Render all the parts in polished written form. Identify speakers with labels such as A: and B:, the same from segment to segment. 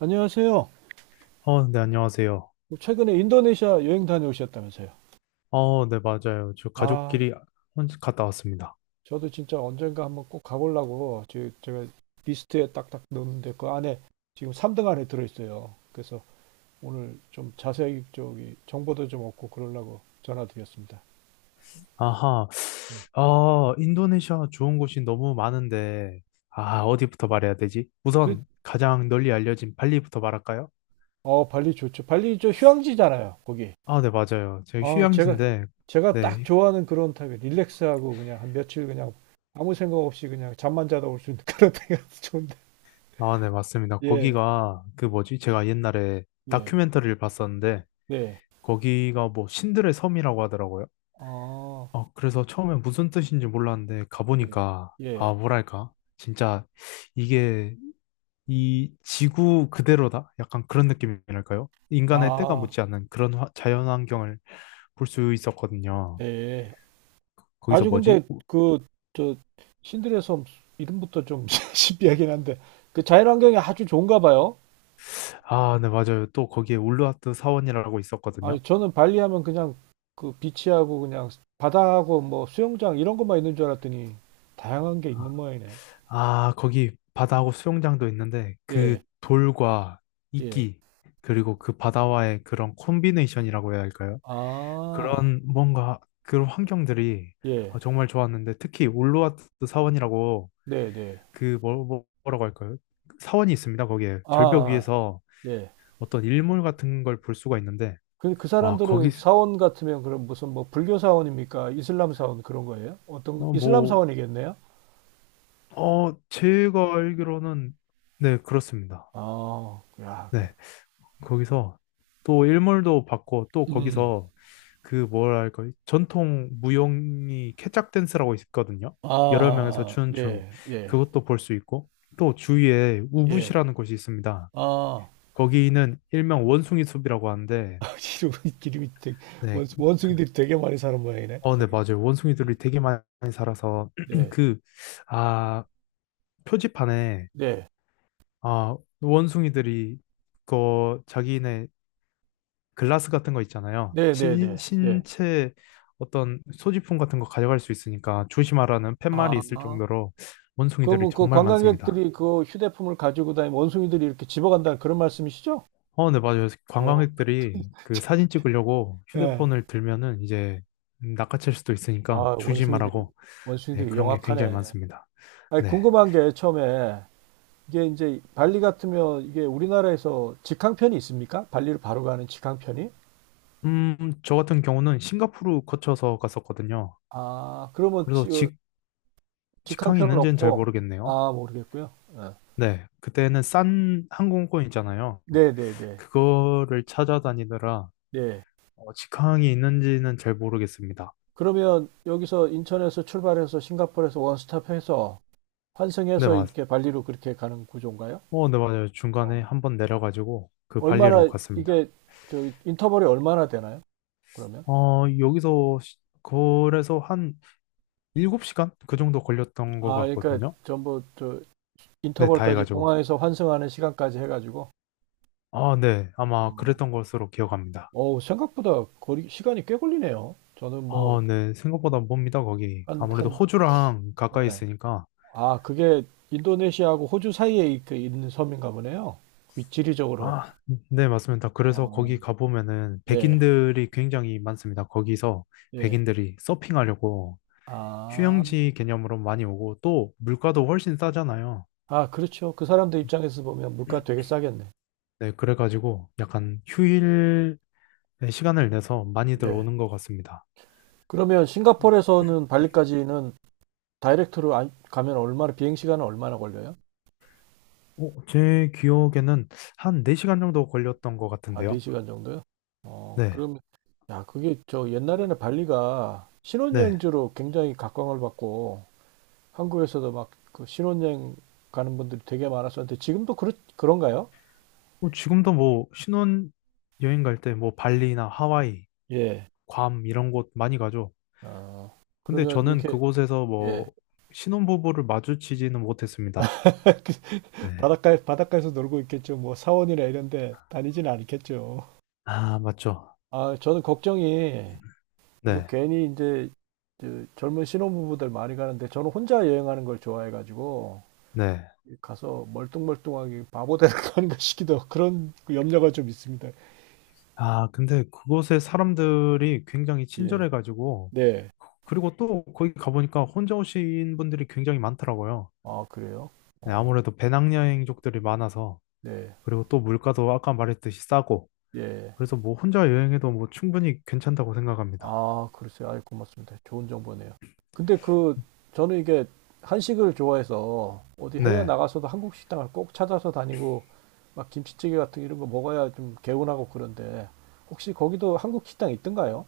A: 안녕하세요.
B: 네, 안녕하세요.
A: 최근에 인도네시아 여행 다녀오셨다면서요?
B: 네, 맞아요. 저
A: 아,
B: 가족끼리 혼자 갔다 왔습니다.
A: 저도 진짜 언젠가 한번 꼭 가보려고 제가 리스트에 딱딱 넣었는데 그 안에 지금 3등 안에 들어있어요. 그래서 오늘 좀 자세히 저기 정보도 좀 얻고 그러려고 전화드렸습니다.
B: 아하.
A: 네.
B: 아, 인도네시아 좋은 곳이 너무 많은데, 아, 어디부터 말해야 되지?
A: 그,
B: 우선 가장 널리 알려진 발리부터 말할까요?
A: 어, 발리 좋죠. 발리 저 휴양지잖아요, 거기.
B: 아, 네, 맞아요. 제가
A: 아, 제가,
B: 휴양지인데,
A: 제가 딱
B: 네,
A: 좋아하는 그런 타입이에요. 릴렉스하고 그냥 한 며칠 그냥 아무 생각 없이 그냥 잠만 자다 올 수 있는 그런 타입이 좋은데.
B: 아, 네, 맞습니다.
A: 예,
B: 거기가 그 뭐지? 제가 옛날에
A: 예,
B: 다큐멘터리를 봤었는데,
A: 네.
B: 거기가 뭐 신들의 섬이라고 하더라고요.
A: 아,
B: 그래서 처음에 무슨 뜻인지 몰랐는데
A: 예,
B: 가보니까
A: 예.
B: 아, 뭐랄까? 진짜 이게 이 지구 그대로다? 약간 그런 느낌이랄까요? 인간의 때가
A: 아,
B: 묻지 않는 그런 자연환경을 볼 수 있었거든요.
A: 예. 예.
B: 거기서
A: 아주
B: 뭐지?
A: 근데 그, 저, 신들의 섬 이름부터 좀 신비하긴 한데, 그 자연환경이 아주 좋은가 봐요.
B: 아, 네, 맞아요. 또 거기에 울루와트 사원이라고 있었거든요.
A: 아니, 저는 발리 하면 그냥 그 비치하고 그냥 바다하고 뭐 수영장 이런 것만 있는 줄 알았더니 다양한 게 있는
B: 아,
A: 모양이네.
B: 아, 거기 바다하고 수영장도 있는데 그
A: 예,
B: 돌과
A: 예.
B: 이끼 그리고 그 바다와의 그런 콤비네이션이라고 해야 할까요?
A: 아,
B: 그런 뭔가 그런 환경들이
A: 예.
B: 정말 좋았는데 특히 올로와트 사원이라고
A: 네, 네.
B: 그 뭐라고 할까요? 그 사원이 있습니다. 거기에
A: 아,
B: 절벽
A: 아,
B: 위에서
A: 예.
B: 어떤 일몰 같은 걸 볼 수가 있는데
A: 그, 그
B: 와, 거기
A: 사람들은 사원 같으면 그럼 무슨 뭐 불교 사원입니까? 이슬람 사원 그런 거예요? 어떤,
B: 어,
A: 이슬람
B: 뭐
A: 사원이겠네요?
B: 제가 알기로는 네, 그렇습니다.
A: 아, 야,
B: 네. 거기서 또 일몰도 받고 또
A: 음,
B: 거기서 그 뭐랄까 전통 무용이 케짝 댄스라고 있거든요.
A: 아,
B: 여러 명에서
A: 아, 아,
B: 추는 춤,
A: 예, 예,
B: 그것도 볼 수 있고 또 주위에
A: 예,
B: 우붓이라는 곳이 있습니다.
A: 아,
B: 거기는 일명 원숭이 숲이라고 하는데.
A: 름이 되게,
B: 네. 그-
A: 원숭이들이 되게 많이 사는 모양이네,
B: 네,
A: 거기.
B: 맞아요.
A: 예,
B: 원숭이들이 되게 많이 살아서
A: 네,
B: 그 아, 표지판에,
A: 네,
B: 아, 원숭이들이 그 자기네 글라스 같은 거 있잖아요.
A: 네, 네,
B: 신,
A: 네, 네.
B: 신체 어떤 소지품 같은 거 가져갈 수 있으니까 조심하라는 팻말이 있을
A: 아,
B: 정도로 원숭이들이
A: 그럼 그
B: 정말 많습니다.
A: 관광객들이 그 휴대폰을 가지고 다니면 원숭이들이 이렇게 집어간다는 그런 말씀이시죠?
B: 네, 맞아요.
A: 어,
B: 관광객들이 그 사진 찍으려고
A: 예.
B: 휴대폰을 들면은 이제 낚아챌 수도 있으니까
A: 아, 원숭이들이,
B: 조심하라고. 네,
A: 원숭이들이
B: 그런 게 굉장히
A: 영악하네.
B: 많습니다.
A: 아니,
B: 네.
A: 궁금한 게 처음에 이게 이제 발리 같으면 이게 우리나라에서 직항편이 있습니까? 발리를 바로 가는 직항편이?
B: 저 같은 경우는 싱가포르 거쳐서 갔었거든요.
A: 아, 그러면
B: 그래서
A: 어,
B: 직항이
A: 직항편은
B: 있는지는 잘
A: 없고,
B: 모르겠네요.
A: 아, 모르겠고요. 예.
B: 네, 그때는 싼 항공권 있잖아요.
A: 네네네. 네.
B: 그거를 찾아다니느라
A: 네. 네.
B: 직항이 있는지는 잘 모르겠습니다.
A: 그러면 여기서 인천에서 출발해서 싱가포르에서 원스톱 해서
B: 네,
A: 환승해서
B: 맞,
A: 이렇게 발리로 그렇게 가는 구조인가요?
B: 네, 맞아요.
A: 어.
B: 중간에 한번 내려가지고 그 발리로
A: 얼마나
B: 갔습니다.
A: 이게 저 인터벌이 얼마나 되나요? 그러면?
B: 어, 여기서 시- 그래서 한 7시간? 그 정도 걸렸던 것
A: 아, 그러니까
B: 같거든요.
A: 전부 저
B: 네, 다
A: 인터벌까지
B: 해가지고.
A: 공항에서 환승하는 시간까지 해가지고.
B: 아, 네. 아마
A: 어.
B: 그랬던 것으로 기억합니다.
A: 어우, 생각보다 거리, 시간이 꽤 걸리네요. 저는 뭐,
B: 아, 네. 생각보다 멉니다, 거기.
A: 한,
B: 아무래도
A: 한,
B: 호주랑 가까이
A: 예.
B: 있으니까.
A: 아, 그게 인도네시아하고 호주 사이에 그 있는 섬인가 보네요. 지리적으로.
B: 아, 네, 맞습니다. 그래서
A: 어,
B: 거기 가보면은
A: 네,
B: 백인들이 굉장히 많습니다. 거기서
A: 예.
B: 백인들이 서핑하려고
A: 아,
B: 휴양지 개념으로 많이 오고 또 물가도 훨씬 싸잖아요.
A: 아, 그렇죠. 그 사람들 입장에서 보면 물가 되게 싸겠네.
B: 네, 그래가지고 약간 휴일 시간을 내서 많이들
A: 예.
B: 오는 것 같습니다.
A: 그러면 싱가포르에서는 발리까지는 다이렉트로 가면 얼마나, 비행시간은 얼마나 걸려요?
B: 제 기억에는 한 4시간 정도 걸렸던 것
A: 아, 네
B: 같은데요.
A: 시간 정도요? 어,
B: 네,
A: 그럼, 야, 그게 저 옛날에는 발리가
B: 네.
A: 신혼여행지로 굉장히 각광을 받고, 한국에서도 막 그 신혼여행 가는 분들이 되게 많았었는데 지금도 그런가요?
B: 지금도 뭐 신혼 여행 갈 때 뭐 발리나 하와이,
A: 예.
B: 괌 이런 곳 많이 가죠.
A: 어,
B: 근데
A: 그러면
B: 저는
A: 이렇게
B: 그곳에서 뭐
A: 예.
B: 신혼부부를 마주치지는 못했습니다. 네.
A: 바닷가에서 놀고 있겠죠. 뭐 사원이나 이런 데 다니진 않겠죠.
B: 아, 맞죠.
A: 아, 저는 걱정이 이거
B: 네,
A: 괜히 이제 그 젊은 신혼부부들 많이 가는데 저는 혼자 여행하는 걸 좋아해가지고
B: 네.
A: 가서 멀뚱멀뚱하게 바보 되는 거 아닌가 싶기도 하고 그런 그 염려가 좀 있습니다.
B: 아, 근데 그곳의 사람들이 굉장히
A: 예.
B: 친절해가지고,
A: 네.
B: 그리고 또 거기 가보니까 혼자 오신 분들이 굉장히 많더라고요.
A: 아, 그래요?
B: 네,
A: 어,
B: 아무래도 배낭여행족들이 많아서,
A: 네.
B: 그리고 또 물가도 아까 말했듯이 싸고,
A: 예.
B: 그래서 뭐 혼자 여행해도 뭐 충분히 괜찮다고 생각합니다.
A: 아, 그러세요. 아이, 고맙습니다. 좋은 정보네요. 근데 그, 저는 이게 한식을 좋아해서 어디 해외
B: 네.
A: 나가서도 한국 식당을 꼭 찾아서 다니고 막 김치찌개 같은 이런 거 먹어야 좀 개운하고 그런데 혹시 거기도 한국 식당 있던가요?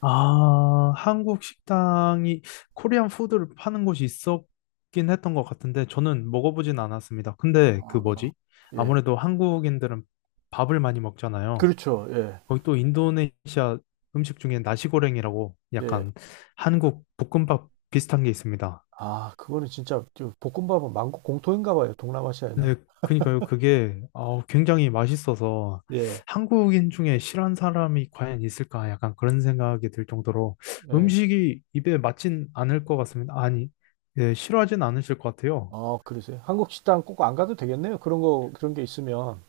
B: 아, 한국 식당이, 코리안 푸드를 파는 곳이 있었긴 했던 것 같은데 저는 먹어보진 않았습니다. 근데 그
A: 아,
B: 뭐지?
A: 예.
B: 아무래도 한국인들은 밥을 많이 먹잖아요.
A: 그렇죠. 예.
B: 거기 또 인도네시아 음식 중에 나시고랭이라고
A: 예.
B: 약간 한국 볶음밥 비슷한 게 있습니다.
A: 아, 그거는 진짜 저 볶음밥은 만국 공통인가 봐요. 동남아시아에나.
B: 네, 그니까요. 그게 굉장히 맛있어서
A: 예.
B: 한국인 중에 싫어하는 사람이 과연 있을까? 약간 그런 생각이 들 정도로
A: 예.
B: 음식이 입에 맞진 않을 것 같습니다. 아니, 네, 싫어하진 않으실 것 같아요.
A: 아, 그러세요. 한국 식당 꼭 안 가도 되겠네요. 그런 거, 그런 게 있으면.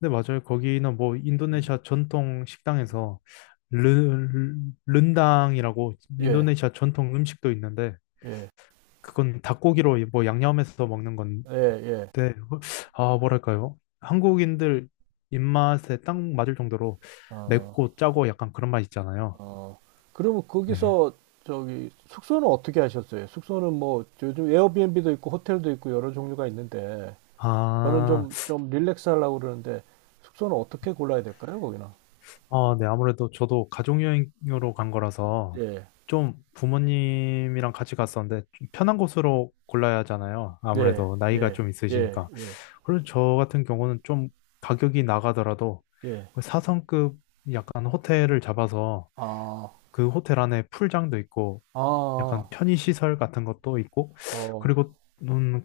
B: 네, 맞아요. 거기는 뭐
A: 음.
B: 인도네시아 전통 식당에서 르, 른당이라고
A: 예.
B: 인도네시아 전통 음식도 있는데,
A: 예.
B: 그건 닭고기로 뭐 양념해서 먹는,
A: 예. 예.
B: 네, 아, 뭐랄까요? 한국인들 입맛에 딱 맞을 정도로
A: 어.
B: 맵고 짜고 약간 그런 맛 있잖아요.
A: 어, 그러면
B: 네.
A: 거기서 저기 숙소는 어떻게 하셨어요? 숙소는 뭐 요즘 에어비앤비도 있고 호텔도 있고 여러 종류가 있는데 저는
B: 아,
A: 좀 릴렉스 하려고 그러는데 숙소는 어떻게 골라야 될까요, 거기는?
B: 아, 네. 아무래도 저도 가족여행으로 간 거라서
A: 예,
B: 좀 부모님이랑 같이 갔었는데 좀 편한 곳으로 골라야 하잖아요.
A: 예,
B: 아무래도 나이가
A: 예,
B: 좀
A: 예,
B: 있으시니까.
A: 예,
B: 그리고 저 같은 경우는 좀 가격이 나가더라도
A: 예.
B: 그 사성급 약간 호텔을 잡아서
A: 아,
B: 그 호텔 안에 풀장도 있고 약간
A: 아,
B: 편의시설 같은 것도 있고,
A: 어,
B: 그리고, 음,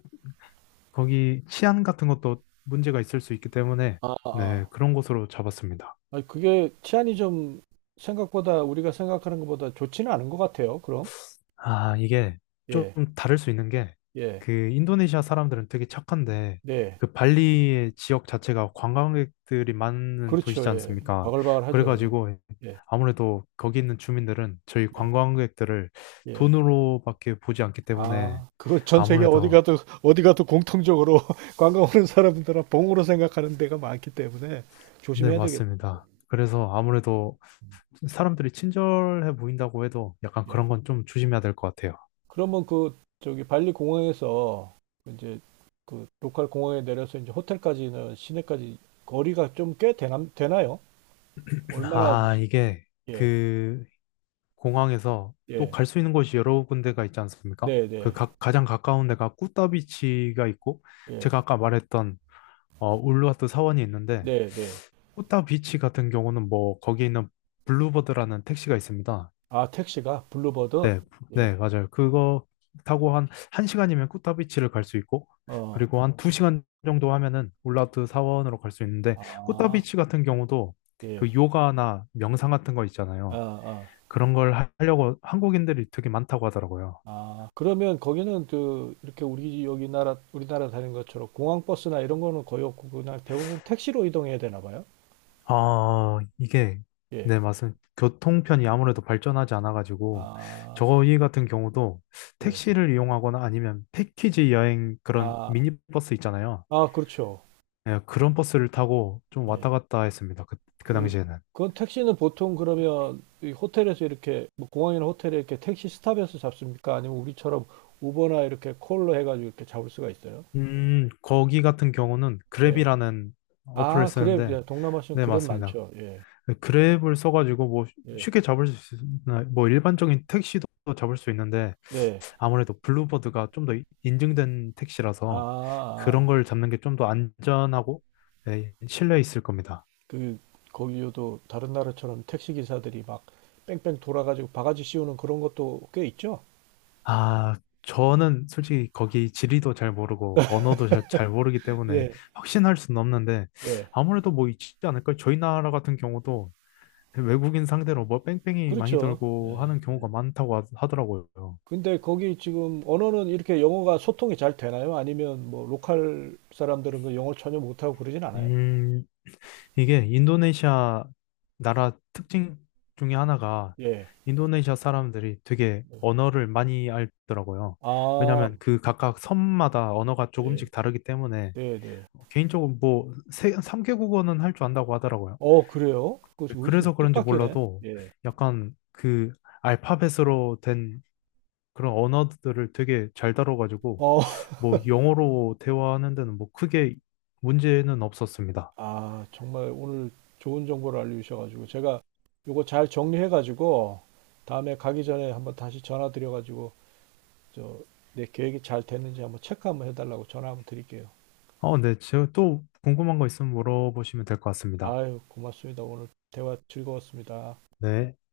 B: 거기 치안 같은 것도 문제가 있을 수 있기 때문에,
A: 아,
B: 네,
A: 아.
B: 그런 곳으로 잡았습니다.
A: 아니, 그게 치안이 좀 생각보다 우리가 생각하는 것보다 좋지는 않은 것 같아요, 그럼?
B: 아, 이게 좀
A: 예,
B: 다를 수 있는 게,
A: 예,
B: 그 인도네시아 사람들은 되게 착한데,
A: 네.
B: 그 발리의 지역 자체가 관광객들이 많은
A: 그렇죠,
B: 도시지
A: 예.
B: 않습니까?
A: 바글바글하죠, 예,
B: 그래가지고,
A: 예,
B: 아무래도 거기 있는 주민들은 저희
A: 예.
B: 관광객들을
A: 예.
B: 돈으로밖에 보지 않기 때문에,
A: 아, 그걸 전 세계
B: 아무래도,
A: 어디 가도 공통적으로 관광 오는 사람들은 봉으로 생각하는 데가 많기 때문에
B: 네,
A: 조심해야 되겠네요.
B: 맞습니다. 그래서 아무래도 사람들이 친절해 보인다고 해도 약간 그런
A: 예.
B: 건 좀 조심해야 될 것 같아요.
A: 그러면 그 저기 발리 공항에서 이제 그 로컬 공항에 내려서 이제 호텔까지는 시내까지 거리가 좀 되나요? 얼마나
B: 아,
A: 오지?
B: 이게
A: 예,
B: 그 공항에서 또
A: 예,
B: 갈 수 있는 곳이 여러 군데가 있지 않습니까?
A: 네,
B: 그
A: 네,
B: 가, 장 가까운 데가 꾸따비치가 있고
A: 예,
B: 제가 아까 말했던 울루와트 사원이 있는데,
A: 네, 네.
B: 꾸따비치 같은 경우는 뭐 거기 있는 블루버드라는 택시가 있습니다.
A: 아, 택시가 블루버드?
B: 네,
A: 예,
B: 네, 맞아요. 그거 타고 한 1시간이면 꾸타비치를 갈 수 있고,
A: 어,
B: 그리고 한두 2시간 정도 하면은 울라트 사원으로 갈 수 있는데,
A: 아,
B: 꾸타비치 같은 경우도
A: 예,
B: 그 요가나 명상 같은 거
A: 아,
B: 있잖아요.
A: 아.
B: 그런 걸 하려고 한국인들이 되게 많다고 하더라고요.
A: 아, 그러면 거기는 그 이렇게 우리 여기 나라 우리나라 다니는 것처럼 공항 버스나 이런 거는 거의 없고 그냥 대부분 택시로 이동해야 되나 봐요.
B: 아, 이게,
A: 예.
B: 네, 맞습니다. 교통편이 아무래도 발전하지 않아가지고,
A: 아,
B: 저희 같은 경우도
A: 예.
B: 택시를 이용하거나 아니면 패키지 여행 그런
A: 아,
B: 미니버스 있잖아요.
A: 아, 그렇죠.
B: 네, 그런 버스를 타고 좀
A: 예.
B: 왔다 갔다 했습니다. 그
A: 그
B: 당시에는.
A: 그건 택시는 보통 그러면 이 호텔에서 이렇게 뭐 공항이나 호텔에 이렇게 택시 스탑에서 잡습니까? 아니면 우리처럼 우버나 이렇게 콜로 해가지고 이렇게 잡을 수가 있어요?
B: 거기 같은 경우는
A: 네.
B: 그랩이라는 어플을
A: 아, 그래.
B: 쓰는데,
A: 예, 동남아시아는
B: 네,
A: 그랩
B: 맞습니다.
A: 많죠. 예.
B: 그 그랩을 써가지고 뭐
A: 예.
B: 쉽게 잡을 수 있는, 뭐 일반적인 택시도 잡을 수 있는데,
A: 네.
B: 아무래도 블루버드가 좀 더 인증된
A: 아,
B: 택시라서 그런
A: 아, 아.
B: 걸 잡는 게 좀 더 안전하고, 네, 신뢰 있을 겁니다.
A: 그 거기요도 다른 나라처럼 택시 기사들이 막 뺑뺑 돌아가지고 바가지 씌우는 그런 것도 꽤 있죠.
B: 아, 저는 솔직히 거기 지리도 잘 모르고 언어도 잘 모르기 때문에
A: 예.
B: 확신할 수는 없는데
A: 예,
B: 아무래도 뭐 있지 않을까요? 저희 나라 같은 경우도 외국인 상대로 뭐 뺑뺑이 많이
A: 그렇죠.
B: 돌고
A: 예.
B: 하는 경우가 많다고 하더라고요.
A: 근데 거기 지금 언어는 이렇게 영어가 소통이 잘 되나요? 아니면 뭐 로컬 사람들은 그 영어를 전혀 못하고 그러진 않아요?
B: 음, 이게 인도네시아 나라 특징 중에 하나가
A: 예.
B: 인도네시아 사람들이 되게 언어를 많이 알더라고요.
A: 아,
B: 왜냐하면 그 각각 섬마다 언어가
A: 예.
B: 조금씩 다르기 때문에
A: 네, 네.
B: 뭐 개인적으로 뭐 3개국어는 할 줄 안다고 하더라고요.
A: 어, 그래요? 그거 지금
B: 그래서 그런지
A: 뜻밖이네.
B: 몰라도
A: 예.
B: 약간 그 알파벳으로 된 그런 언어들을 되게 잘 다뤄가지고
A: 어,
B: 뭐 영어로 대화하는 데는 뭐 크게 문제는 없었습니다.
A: 아, 정말 오늘 좋은 정보를 알려주셔가지고 제가 요거 잘 정리해가지고 다음에 가기 전에 한번 다시 전화 드려가지고 저 내 계획이 잘 됐는지 한번 체크 한번 해달라고 전화 한번 드릴게요.
B: 네. 제가 또 궁금한 거 있으면 물어보시면 될 것 같습니다.
A: 아유, 고맙습니다. 오늘 대화 즐거웠습니다.
B: 네.